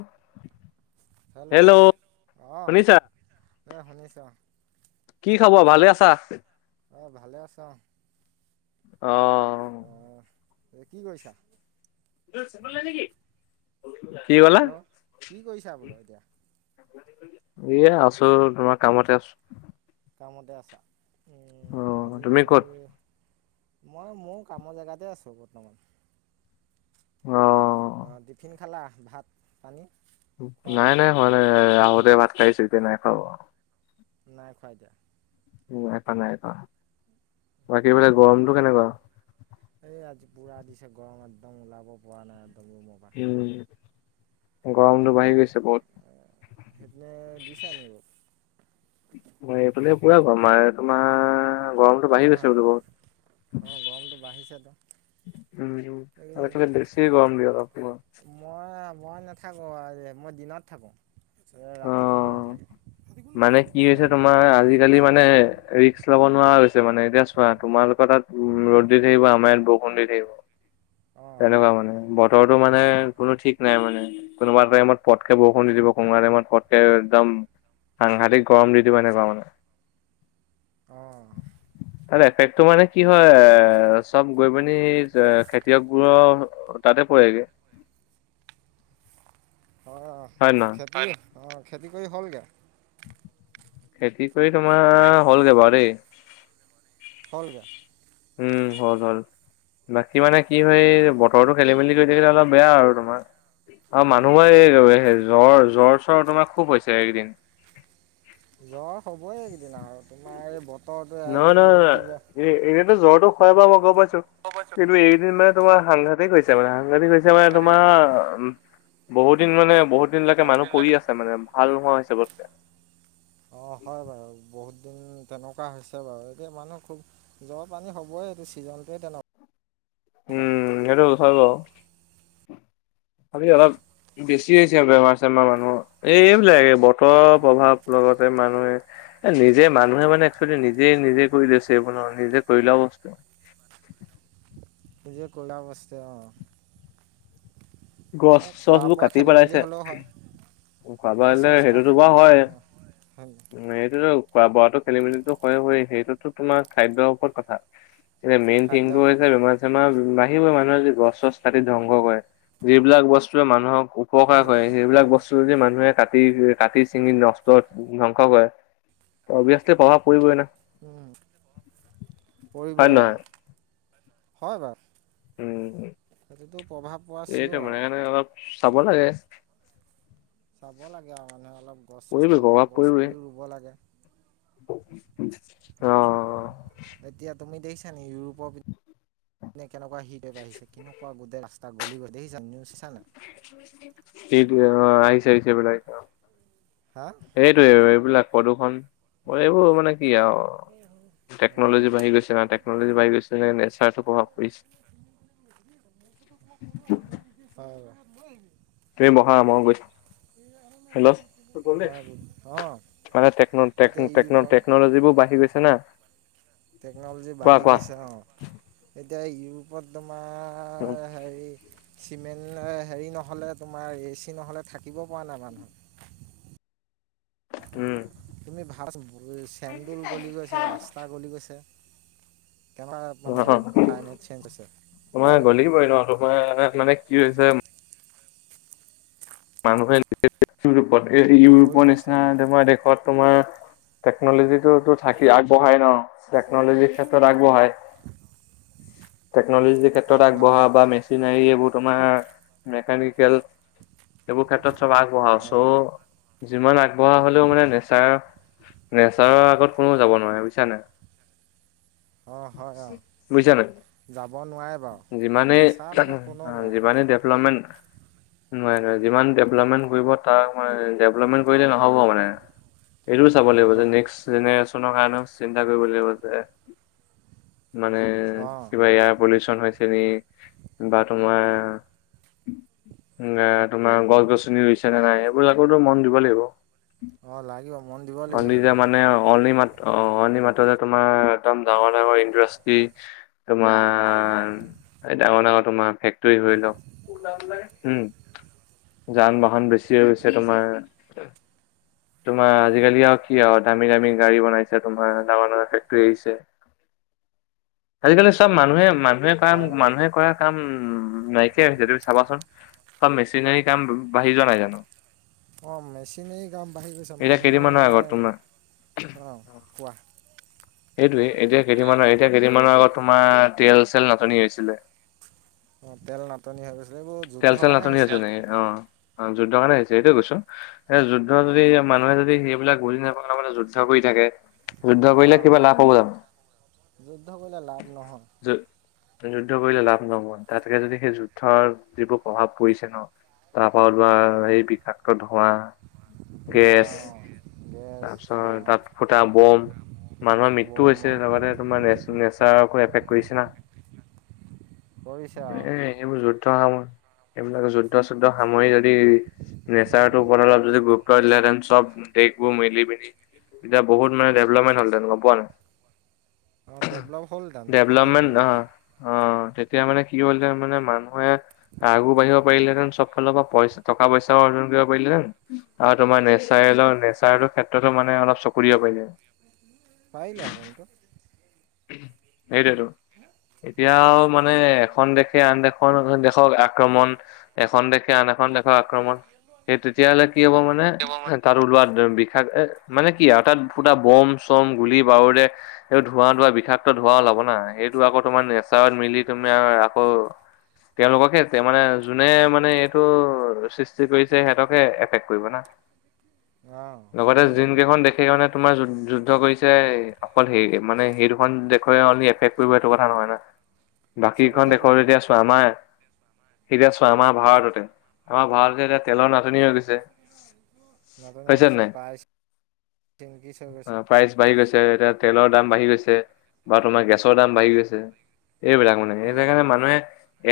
উ [inaudible] হেল্ল', অ, এই শুনিছো। কি খবৰ ভালে আছা? আহ, ভালে আছা? অ অ'। এ কি কৰিছা? চমল নাই নেকি? হেল্ল', কি কৰিছা বোলো এতিয়া? এ আছো তোমাৰ কামতে আছো। কামতে আছা অ আজি তুমি ক'ত মই মোৰ কামৰ জেগাতে আছো বৰ্তমান। অ', অ, টিফিন খালা ভাত পানী? খোৱা হ'ল নাই- নাই হোৱা নাই আহোতে ভাত খাইছে এতিয়া নাই খাব। নাই খোৱাদা উম, এক নাই - এক বাকী বোলে খোৱা গৰমটো কেনেকুৱা? পুৰা দিছে গৰম একদম ওলাব পৰা নাই। একদম ৰুমৰ পৰা উম, গৰমটো সেইপিনে বাঢ়ি গৈছে বহুত সেইপিনে দিছে আনি অ মই এইফালে পুৰা ম তোমাৰ গৰমটো বাঢ়ি অঁ গৈছে বোল বহত। অঁ গৰমটো বাঢ়িছেতো উম, আজিকালি বেছি গৰম দিয়ে অলপ [unintelligible] মই মই নাথাকোঁ আজি, মই দিনত থাকো ৰাতি কোনো অ নাথাকে। কোনো মানে নাথাকে? কি কোনো হৈছে নাথাকে তোমাৰ আজিকালি মানে ৰিস্ক লব নোৱাৰা হৈছে। মানে এতিয়া চোৱা, তোমালোকৰ তাত ৰ'দ দি থাকিব আমাৰ ইয়াত বৰষুণ দি থাকিব। অঁ হয় তেনেকুৱা বাৰু মানে, বতৰটো মানে অঁ কোনো ঠিক নাই মানে কোনোবা টাইমত পটকে বৰষুণ দি দিব এটা টাইমত পতকে একদম সাংঘাটিক গৰম দি দিব এনেকুৱা মানে। অ'। আৰু এফেক্টটো মানে কি হয় চব গৈ পিনি [unintelligible] তাতে পৰেগে। অ, হয় নে নহয়? খেতি অ, খেতি কৰি হ'লগে। খেতি কৰি তোমাৰ হ'লগে বাৰু দেই। হ'লগৈ উম, হল হল। বাকী মানে কি হয় বতৰটো খেলি - মেলি কৰি থাকিলে অলপ বেয়া আৰু তোমাৰ। অ' বেয়া মানুহবৰে আৰু আৰু এই জ্বৰ জ্বৰ চ্বৰ তোমাৰ খুব হৈছে এইকদিন। জ্বৰ হ'বই এইকেইদিন আৰু তোমাৰ এই বতৰটো এদিন ৰ'দ দিব। জ্বৰো হয় বা মই গম পাইছো কিন্তু এইদিন মানে তোমাৰ সাংঘাটিক হৈছে মানে সাংঘাটিক হৈছে। মানে তোমাৰ উম বহুত দিন মানে বহুত দিন লৈকে মানুহ পৰি আছে মানে। ভাল নোহোৱা হৈছে চবতকে। উম, তেনেকুৱা হৈছে বাৰু এতিয়া মানুহ খুব জ্বৰ পানী হ'বই এইটো ছিজনটোৱে তেনেকুৱা। উম, সেইটো চ খালি অলপ। বেছি হৈছে বেমাৰ চেমাৰ মানুহৰ এইবিলাক বতৰ প্ৰভাৱ লগতে মানুহে। এ নিজে মানুহে মানে একচুৱেলি নিজে- নিজে কৰি লৈছে এইবোৰ ন নিজে কৰি লোৱা বস্তু। [inaudible] নিজে কৰি লোৱা বস্তু। গছ- খোৱা চছবোৰ বোৱা কাটি খেলি মেলি পেলাইছে। হ'লেও হয় খোৱা বোৱা গছ হলে চছ সেইটো কাটি তেনেকুৱা পেলাইছে হয় অঁ উম সেইটোতো খোৱা বোৱাত। খেলি মেলিটো হয় হয় সেইটোতো তোমাৰ খাদ্যৰ ওপৰত কথা। এতিয়া মেইন থিং টো খাদ্য হৈছে বেমাৰ চেমাৰ নাহিবই মানুহে যদি গছ চছ কাটি ধ্বংস কৰে। যিবিলাক বস্তুেই মানুহক মই উপকাৰ কৰে সেইটো সেইবিলাক বস্তু যদি মানুহে কাটে কাটি চিঙি নষ্ট ধ্বংস কৰে অভিয়াচলি প্ৰভাৱ পৰিবই না। উম, পৰিব হয় অ নে নহয়? হয় বাৰু। উম, সেইটোতো প্ৰভাৱ পোৱা এইটো চিঞ'ৰ মানে আৰু। সেইকাৰণে অলপ চাব লাগে। চাব লাগে আৰু মানুহে অলপ গছ চছ পৰিবই প্ৰভাৱ কমকৈ গছ পৰিবই। পুলিও ৰুব লাগে। [inaudible] অ', এতিয়া তুমি দেখিছা নেকি ইউৰোপৰ কেনেকুৱা [unintelligible] বাঢ়িছে কেনেকুৱা গোটেই ৰাস্তা গলি [unintelligible] সেইটোৱে অ, আহিছে আহিছে [unintelligible] হা সেইটোৱে এইবিলাক প্ৰদূষণ, এইবোৰ মানে কি আৰু, অঁ টেকন'লজি বাঢ়ি গৈছে না টেকনলজি বাঢ়ি গৈছে [unintelligible] [unintelligible] প্ৰভাৱ পৰিছে। [unintelligible] তুমি বহা মই গৈ থাকোঁ। [unintelligible] অ', মানে টেকন'-টেকনোলজিবোৰ বাঢ়ি গৈছে না। টেকনলজি কোৱা বাঢ়ি কোৱা গৈছে অ, এতিয়া ইউৰোপত একদম চিমেণ্ট হেৰি নহ'লে তোমাৰ এ চি নহ'লে থাকিব পৰা নাই মানুহ। [inaudible] উম, তুমি ভাল চেন্দুল গলি গৈছে ৰাস্তা গলি গৈছে। কেনেকুৱা মানে অ', ক্লাইমেট চেঞ্জ হৈছে হয় তোমাৰ নাই গলে কি [unintelligible] পৰি নো তোমাৰ মানে কি হৈছে মানুহে ইউৰোপত, এই কৰি ইউৰোপৰ লৈছে নিচিনা অঁ তোমাৰ দেশত তোমাৰ টেকনলজি টো থাকি আগবঢ়াই ন, টেকনলজিৰ ক্ষেত্ৰত আগবঢ়াই। টেকন'লজিৰ ক্ষেত্ৰত আগবঢ়া বা মেচিনাৰী এইবোৰ তোমাৰ মেকানিকেল সেইবোৰ ক্ষেত্ৰত চব আগবঢ়াও হয় চ', যিমান আগবঢ়া হলেও মানে নেচাৰ নেচাৰৰ আগত কোনোও যাব নোৱাৰে বুজিছা নে নাই। অঁ হয় অঁ বুজিছা না নাই। যাব নোৱাৰে বাৰু যিমানে, নেচাৰ লগত কোনেও নোৱাৰে যিমান ডেভলপমেণ্ট নোৱাৰী নোৱাৰী। যিমান ডেভলপমেণ্ট কৰিব তাক ডেভলপমেণ্ট কৰিলে নহ'ব মানে। এইটোও চাব লাগিব যে নহয় নেক্সট জেনেৰেশ্যনৰ কাৰণেও চিন্তা কৰিব লাগিব যে মানে অঁ কিবা এয়াৰ পলিউচন হ চেন বা তোমাৰ গাত তোমাৰ গছ গছনি ৰুইছে নে নাই, সেইবিলাকো মন দিব লাগিব। অঁ লাগিব মন দিব লাগিব আজি [unintelligible] সেইবোৰতো মানে অণি মাত, অ' অণি মাত তোমাৰ একদম ডাঙৰ-ডাঙৰ ইণ্ডাষ্ট্ৰি, তোমাৰ এই ডাঙৰ-ডাঙৰ তোমাৰ ফেক্টৰী ধৰি লক, হম। যান বাহন বেছি হৈছে তোমাৰ তোমাৰ আজিকালি আৰু কি আৰু দামী-দামী গাড়ী বনাইছে তোমাৰ, ডাঙৰ-ডাঙৰ ফেক্টৰী আহিছে। আজিকালি চব মানুহে, মানুহে কাম, হয় হয়। মানুহে কৰা কাম উম নাইকিয়া হৈছে তুমি চাবাচোন, কাৰণ মেচিনোৰী কাম বাঢ়ি যোৱা নাই জানো। অ' মেচিনেৰী গাম [inaudible] বাঢ়ি গৈছে এতিয়া মানুহ কেইদিনমানৰ মানে আগত তোমাৰ ৰ, কোৱা সেইটোৱে, ‌এতিয়া কেইদিনমানৰ, এতিয়া কেইদিনমানৰ আগত তোমাৰ তেল চেল নাটনি হৈছিলে। অ' তেল নাটনি হৈ গৈছিল, এইবোৰ তেল যুদ্ধৰ চেল কাৰণে নাটনি আছে হৈছে। নেকি অ অ', যুদ্ধৰ কাৰণে হৈছে, সেইটোয়ে কৈছো, সে যুদ্ধ অঁ যদি, মানুহে যদি যোন বিলাক বুজি যুদ্ধ কৰি থাকে, যুদ্ধ কৰিলে অঁ কিবা লাভ হ'ব জানো যুদ্ধ কৰিলে লাভ নহয়। যু যুদ্ধ কৰিলে লাভ নহয়, তাতকে যদি সেই যুদ্ধৰ যিবোৰ প্ৰভাৱ পৰিছে ন তাৰ পৰা উলোৱা এই বিষাক্ত [unintelligible] বহ হোৱা, ধোৱা গেছ, অঁ গেছ তাৰপিছত, অঁ তাত ফুটা বম মানুহৰ মৃত্যু বম হৈছে [unintelligible] তোমাৰ নেচাৰকো এফেক্ট কৰিছে না। কৰিছে এ অ, এইবোৰ যুদ্ধ স, এইবিলাক যুদ্ধ চুদ্ধ সামৰি যদি নেচাৰটোৰ ওপৰত অলপ যদি গুৰুত্ব দিলেঁতেন, চব দেখবো মিলি মেলি এতিয়া বহুত মানে ডেভেলপমেণ্ট হলতে গম পোৱা নাই। অ', ডেভলপ হ'ল তাত, বহুত ডেভলপ ডেভেলপমেণ্ট হ'ল অ তাত। অ তেতিয়া মানে কি হল তাৰ মানে মানুহে আগ বাঢ়িব পাৰিলেতেনব ফালৰ পৰা পইচা টকা পইচাও অৰ্জন কৰিব পাৰিলেতেন আৰু তোমাৰ নেচাই [unintelligible] নেচাৰৰ ক্ষেত্ৰতো মানে অলপ চকু দিব পাৰিলে। পাৰিলে হেতেন টো। সেইটোয়েতো, এতিয়াও মানে এখন দেশে আন দেশৰ দেশ [unintelligible] আক্ৰমণ এখন দেশে আন এখন দেশ আক্ৰমণ, সেই তেতিয়াহ'লে কি হ'ব মানে, তাৰ ওলোৱা বিষাক এ মানে কি আৰু তাত পুটা বম-চম গুলি বাৰুদে ধোঁৱা [unintelligible] বিষাক্ত ধোৱা ওলাব না, সেইটো আকৌ তোমাৰ নেচাৰত মিলি, তুমি আৰু আকৌ তেওঁলোককে মানে, যোনে মানে এইটো সৃষ্টি কৰিছে সিহঁতকে এফেক্ট কৰিব না। অ লগতে যিন কৰিবতো কেইখন দেখেই কাৰণে তোমাৰ যু যুদ্ধ কৰিছে [unintelligible] অকল হেৰি মানে সেই দুখন দেশৰ এফেক্ট কৰিব সেইটো কথা নহয় ন। বাকীখন চবতে দেশৰ কৰিব এতিয়া চোৱা আমাৰ এতিয়া চোৱা আমাৰ ভাৰততে, আমাৰ ভাৰততে এতিয়া তেলৰ নাাটনি হৈ গৈছে। নতুন হৈছে গৈছে নাই পাই চ কি চ গৈছ প্ৰাইচ বাঢ়ি [unintelligible] গৈছে এতিয়া তেলৰ দাম বাঢ়ি গৈছে বা তোমাৰ গেছৰ দাম বাঢ়ি গৈছে। এইবিলাক মানে অ এই যে কাৰণ মানুহে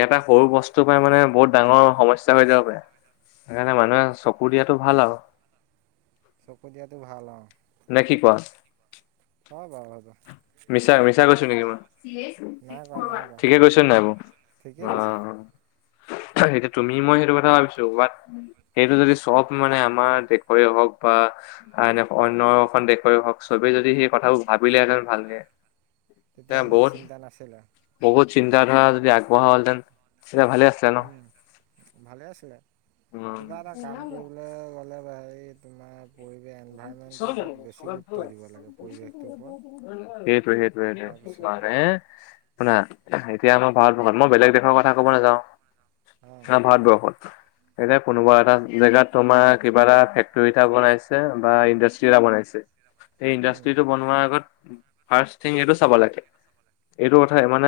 এটা সৰু বস্তু পৰাই মানে বহুত ডাঙৰ সমস্যা হৈ যাব পাৰে। সেইকাৰণে মানুহে চকু দিয়াতো ভাল আৰু। চকু দিয়াতো ভাল আৰু। নে কি কোৱা হয় বাৰু হয় ব মিছা মিছা কৈছো নেকি মই। নাই কোৱা নাই [unintelligible] কোৱা ঠিকে কৈছো নাই বাৰু ঠিকেই অ, কৈছা অ। এতিয়া তুমি মই সেইটো কথা ভাবিছো বাট সেইটো যদি চব মানে আমাৰ দেশৰে হওক বা আনে অন্যখন দেশৰে হওক চবেই যদি সেই কথাবোৰ ভাবিলেহেঁতেন। ভালকে। তেতিয়া ইমান চিন্তা নাছিলে। চিন্তাধাৰা যদি আগবঢ়া হ'ল হেতেন। উম, ভালে আছিলে উম কিবা এটা কাম কৰিবলৈ গ'লে হেৰি সেই [inaudible] তোমাৰ পৰিৱেশ [unintelligible] এনভাইৰমেণ্টটোৰ ওপৰত সেইটো বেছি গুৰুত্ব দিব লাগে পৰিৱেশটোৰ ওপৰত সেইটোইটো। তাৰপিছতে এ শুনা, এতিয়া আমই ভাৰতবৰ্ষত মই বেলেগ দেশৰ কথা কব নাযাও অঁ আৰু ভাৰতবৰ্ষত এতিয়া কোনোবা এটা জেগাত তোমাৰ কিবা এটা ফেক্টৰী এটা বনাইছে। বা ইণ্ডাষ্ট্ৰি এটা বনাইছে সেই ইণ্ডাষ্ট্ৰি টো বনোৱাৰ আগত ফাৰ্ষ্ট থিং এইটো চাব লাগে। এইটো কথা মানে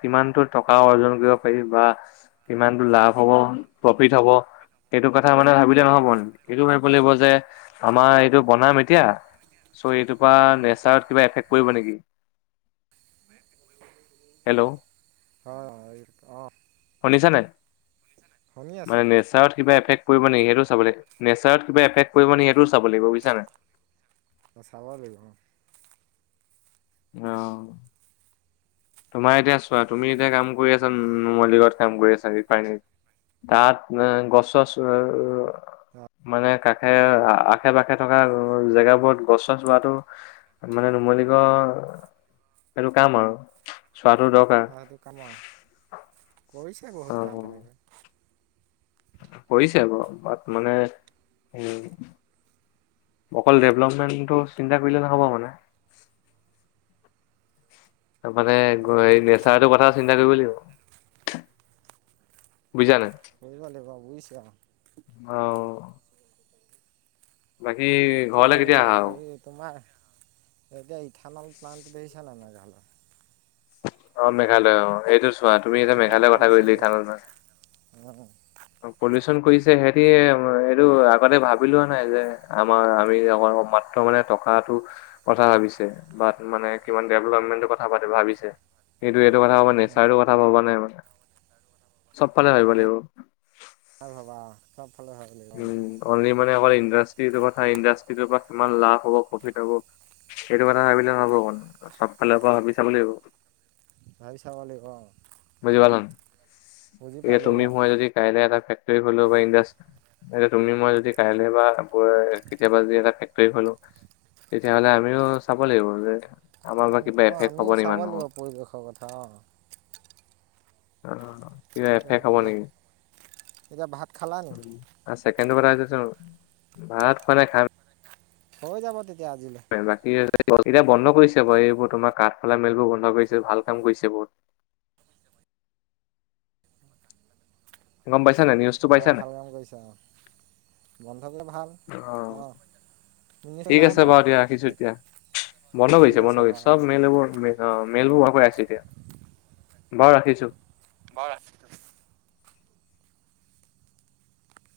কিমানটো টকা অৰ্জন কৰিব পাৰি বা কিমানতটো লাভ হ'ব। অ, প্ৰফিট হ'ব। এইটো কথা মানে অঁ ভাবিলে নহব এইটো ভাবিব লাগিব যে আমাৰ এইটো বনাম এতিয়া চ' এইটোৰ পৰা অঁ নেচাৰত কিবা এফেক্ট কৰিব নেকি? হেল্ল' হয় অঁ শুনিছা নাই। শুনি আছোঁ মানে নেচাৰত কিবা এফেক্ট কৰিব নেকি সেইটো চাব নেচাৰত কিবা এফেক্ট কৰিব নে চাব লাগিব বুজছানে অ' চাব লাগিব। আহ, তোমাৰ এতিয়া চোৱা তুমি এতিয়া কাম কৰি আছা নুমলী গড়ত কাম কৰি আছা ৰিফাইনেৰীত তাত গছ চছ মানে কাষে অঁ আশে পাশে। থকা জেগাবোৰত গছ চছ ৰোৱাটো মানে নুমলিগড় সেটো কাম আৰু। চোৱাটো দৰকাৰ অ, সেইটো কামৰ কৰিছে বহুত কাম তেনেকৈ। পৰিছে বাৰ বাট মানে উম অকল ডেভলপমেণ্টটো চিন্তা কৰিলে নহ'ব মানে। তাৰ মানে এই নেচাৰটোৰ কথা চিন্তা কৰিব লাগিব। বুজিছা নাই কৰিব লাগিব বুজিছা। অ', বাকী এতিয়া ঘৰলে কেতিয়া আহা আৰু হেৰি তোমাৰ সেই তিয়া থানল প্লানটো দেখিচালনে নাই বাৰু। অ, মেঘালয় অ এইটো চোৱা তুমি এতিয়া কিমান মেঘালয় কথা কৈ পলিউশ্যন এই থান কৰিছে নাই [unintelligible] পলিচন কৰিছে সিহতি এইটো আগতে ভাবি লোৱা নাই যে আমাৰ আমি অকল অ' মাত্ৰ মানে টকাতো কথা ভাবিছে বা মানে কিমান ডেভলপমেণ্টৰ কথা ভাবিছে সেইটো এইটো কথা ভবা নেচাৰটোৰ কথা ভবা নাই মই চবফালে ভাবিব লাগিব। আৰু ভাবা চব উম, অনলি মানে অকল ইণ্ডাষ্ট্ৰিটোৰ কথা ইণ্ডাষ্ট্ৰিটোৰ কথা কিমান লাভ হ'ব কফিট হব সেইটো কথা ভাবিলে নহব মানে চব ফালৰ পৰা ভাবি চাব লাগিব। ভাবি চাবা লাগিব অ, এয়া তুমি মই যদি কাইলৈ এটা ফেক্টৰী খলি ল'ব পাৰিলহৈ [unintelligible] এয়া তুমি মই যদি কাইলৈ বা পৰহিলৈ কেতিয়াবা যদি এটা ফেক্টৰী খলো? তেতিয়া হ'লে আমিও চাব লাগিব যে আমাৰ বা কিবা অ' এফেক্ট হ'ব আমিও নেকি চাব মানুহৰ লাগিব পৰিৱেশৰ কথা, অ'। অ' কিবা এফেক্ট হব এতিয়া নেকি? এতিয়া ভাত খালা নি [unintelligible] সেইটো কথা, ভাত খোৱা নাই খাম। হৈ যাব তিতি হয় বাকী। এতিয়া বন্ধ কৰিছে বাৰু এইবোৰ তোমাৰ কাঠফালা মিল বোৰ বন্ধ কৰিছে, ভাল কাম কৰিছে বহুত। [inaudible] গম পাইছা নাই, নিউজটো পাইছা নাই? বন্ধকে ভাল অ, ঠিক আছে বাৰু দিয়া ৰাখিছো এতিয়া, বন্ধ ঠিক কৰিছে আছে বন্ধ কৰিছে, বাৰু অ চব মেলবোৰ মে অ [unintelligible] এতিয়া, বাৰু ৰাখিছো। বহ ৰাখ